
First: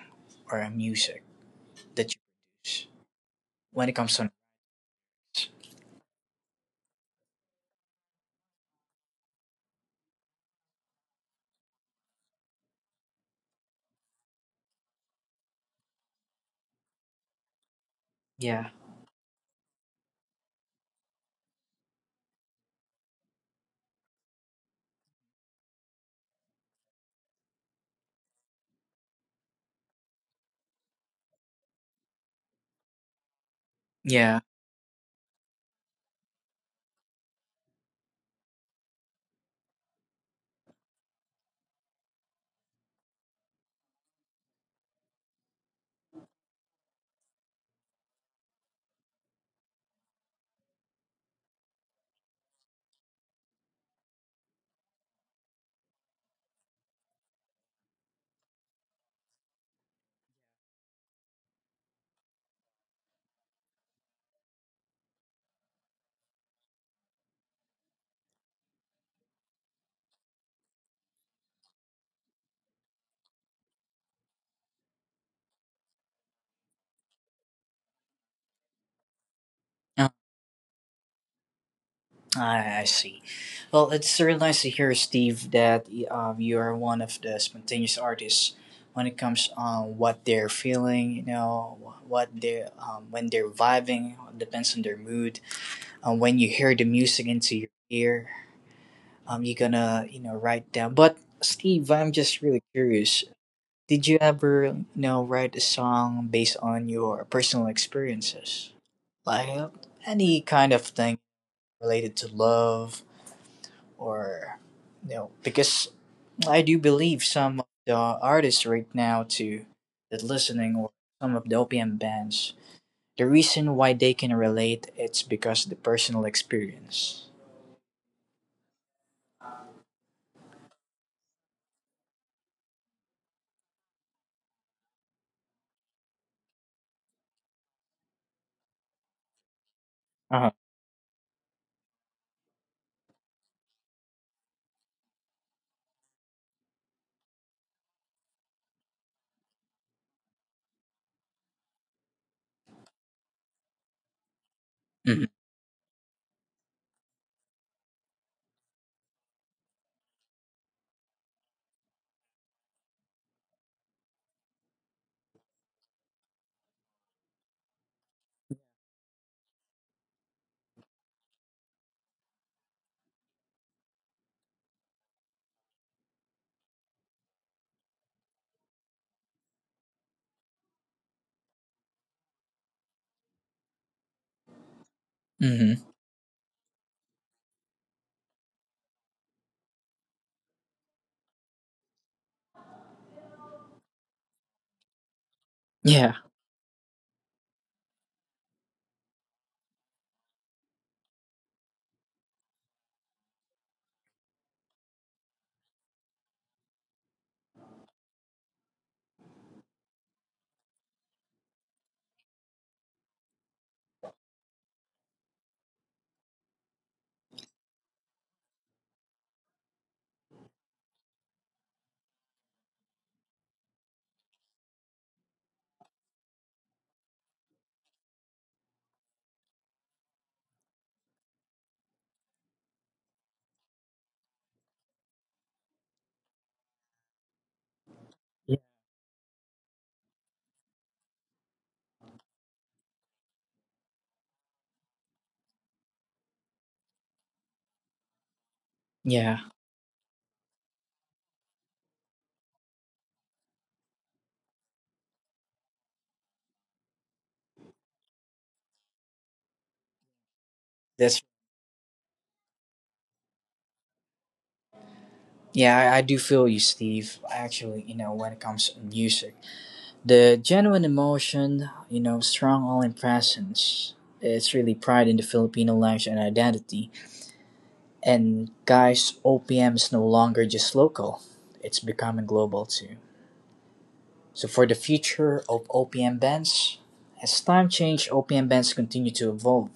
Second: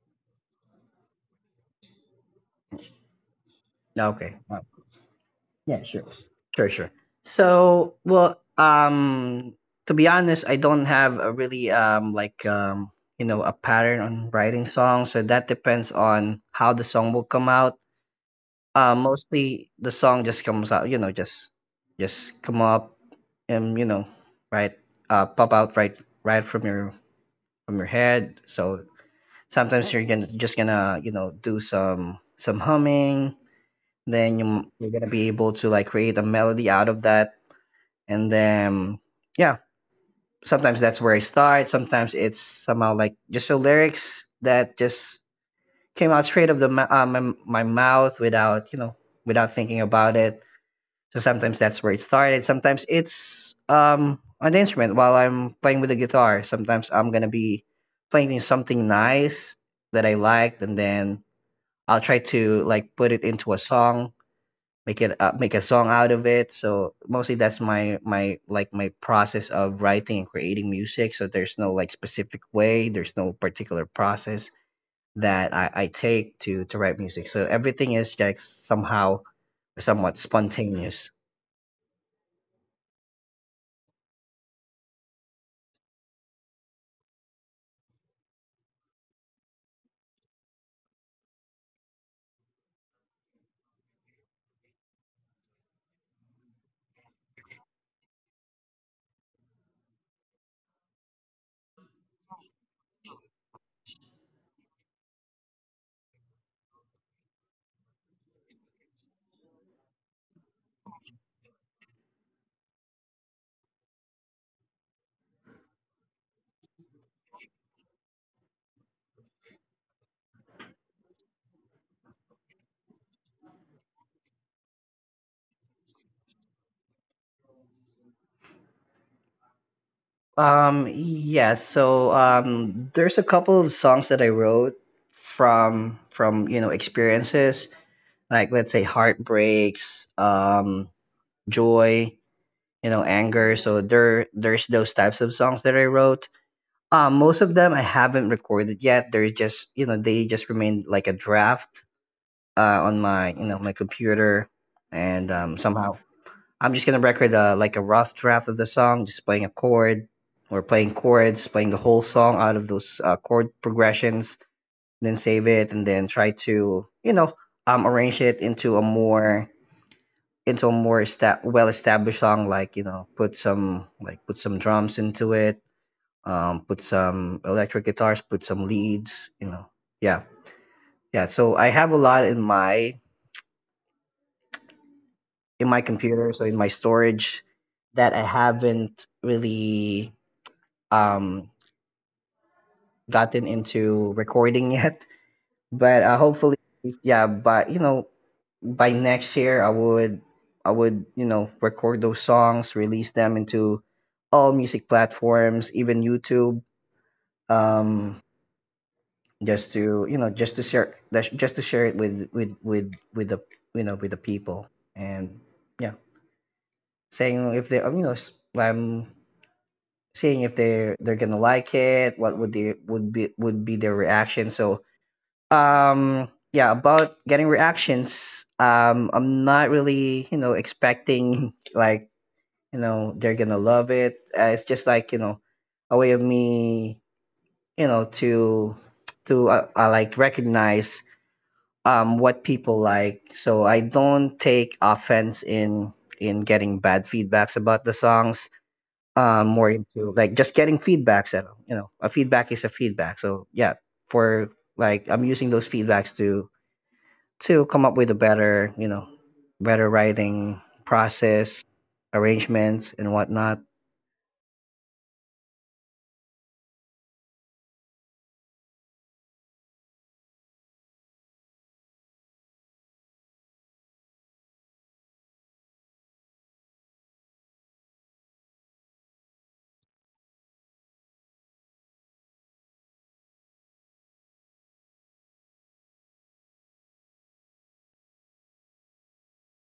S1: or a music that you produce? When it comes to
S2: Okay.
S1: noise.
S2: Yeah, sure. Sure. So, well, to be honest, I don't have a really a pattern on writing songs. So that depends on how the song will come out.
S1: Yeah,
S2: Mostly the song just comes out, you know, just come up and you know, right, pop out right from your head. So sometimes you're gonna just gonna you know do some humming, then
S1: yeah.
S2: you're gonna be able to like create a melody out of that and then yeah, sometimes that's where I start. Sometimes it's somehow like just the lyrics that just came out straight of the my mouth without you know without thinking about it. So sometimes that's where it started. Sometimes it's on the instrument while I'm playing with the guitar. Sometimes I'm gonna be playing something nice that I liked and then I'll try to like put it into a song, make it make a song out of it. So mostly that's my process of writing and creating music. So there's no like specific way, there's no particular process that I take to write music. So everything is like somehow
S1: Uh,
S2: somewhat spontaneous.
S1: I see. Well, it's really nice to hear, Steve, that you are one of the spontaneous artists when it comes on what they're feeling. You know, wh- what they when they're vibing depends on their mood. When you hear the music into your ear, you're gonna you know write down. But Steve, I'm just really curious. Did you ever you know write a song based on your personal experiences? Like any kind of thing related to love or you know, because I do believe some of the artists right now to that listening or some of the OPM bands, the reason why they can relate, it's because the personal experience.
S2: Yeah, so there's a couple of songs that I wrote from you know experiences, like let's say heartbreaks,
S1: Uh-huh.
S2: joy, you know, anger. So there's those types of songs that I wrote. Most of them I haven't recorded yet. They're just you know they just remain like a draft on my you know my computer.
S1: Hmm.
S2: And somehow I'm just gonna record like a rough draft of the song, just playing a chord or playing chords, playing the whole song out of those chord progressions, then save it and then try to you know arrange it into a more well-established song, like you know, put some drums into it, put some electric guitars, put some leads, you know, yeah, yeah. So I have a lot in
S1: Hmm.
S2: my computer, so in my storage that I haven't really um gotten into recording *laughs* yet,
S1: Yeah.
S2: but hopefully, yeah. But you know, by next year I would, you know, record those songs, release them into all music platforms, even YouTube, um just to, you know, just to just to share it with the, you know, with the people. And yeah, saying if they, you know, I'm seeing if they're going to like it, what would they would be their reaction. So, yeah, about getting reactions, I'm not really, you know, expecting *laughs* like you know they're gonna love it. It's just like you know a way of me you know
S1: Yeah.
S2: to like recognize what people like. So I don't take offense in getting bad feedbacks about the songs,
S1: Yeah.
S2: more into like just getting feedbacks that you know. A feedback is a feedback, so yeah, for, like, I'm using those feedbacks to come up with a better, you know, better writing
S1: That's,
S2: process, arrangements and whatnot.
S1: yeah, I do feel you, Steve. Actually, you know, when it comes to music, the genuine emotion, you know, strong all in presence. It's really pride in the Filipino language and identity. And guys, OPM is no longer just local, it's becoming global too. So, for the future of OPM bands, as time change, OPM bands continue to evolve.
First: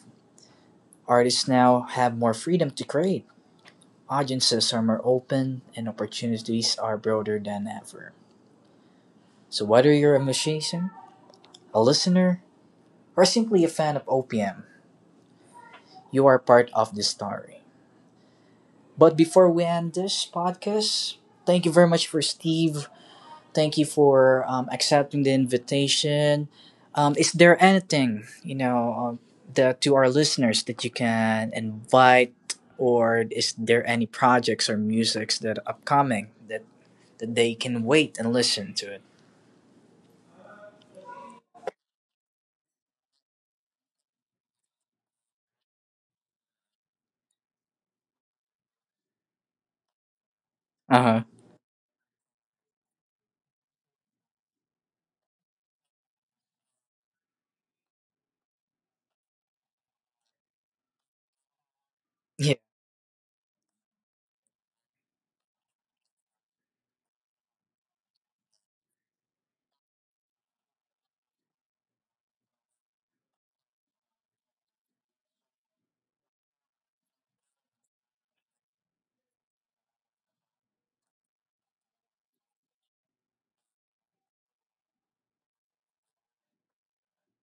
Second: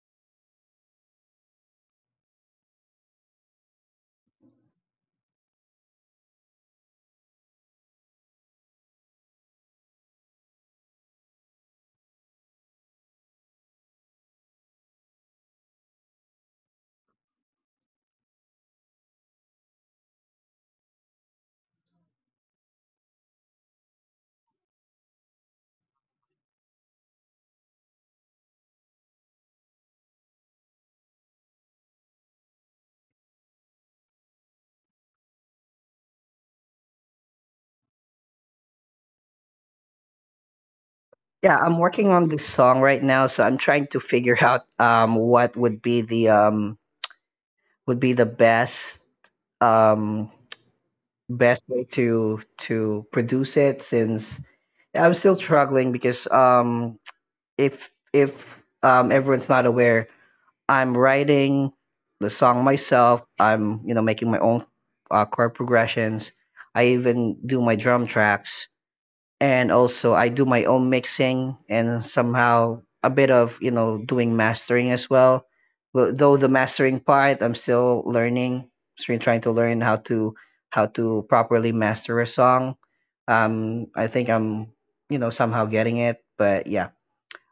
S1: Artists now have more freedom to create, audiences are more open, and opportunities are broader than ever. So, whether you're a musician, a listener, or simply a fan of OPM, you are part of the story. But before we end this podcast, thank you very much for Steve. Thank you for accepting the invitation. Is there anything that to our listeners that you can invite, or is there any projects or musics that are upcoming that, that they can wait and listen to it?
S2: Yeah, I'm working on this song right now, so I'm trying to figure out what would be the best um
S1: Uh huh.
S2: best way to produce it, since I'm still struggling because if everyone's not aware, I'm writing the
S1: Yeah,
S2: song myself. I'm you know making my own chord progressions. I even do my drum tracks and also I do my own mixing and somehow a bit of you know doing mastering as well. Well, though the mastering part, I'm still learning, still trying to learn how to properly master a song. I think I'm you know somehow getting it, but yeah,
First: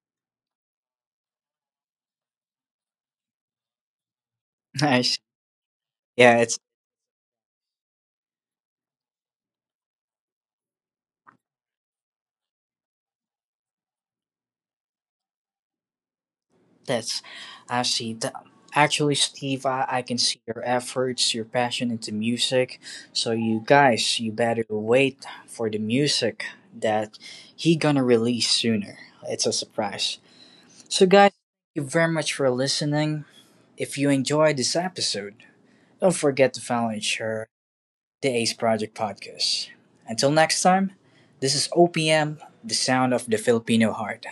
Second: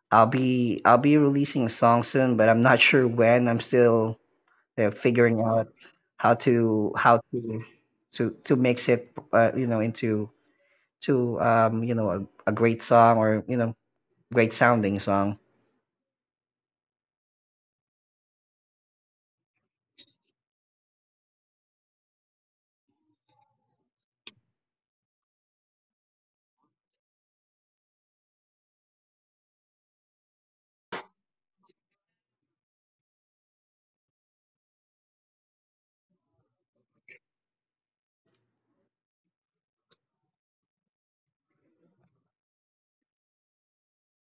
S2: I'll be releasing a song soon, but I'm not *laughs* sure when. I'm still
S1: *laughs* nice.
S2: figuring out
S1: Yeah, it's
S2: how to mix it, you know, into to you know, a great song or, you know, great sounding song.
S1: That's, I see that. Actually, Steve, I can see your efforts, your passion into music. So you guys, you better wait for the music that he gonna release sooner. It's a surprise. So guys, thank you very much for listening. If you enjoyed this episode, don't forget to follow and share the Ace Project podcast. Until next time, this is OPM, the sound of the Filipino heart.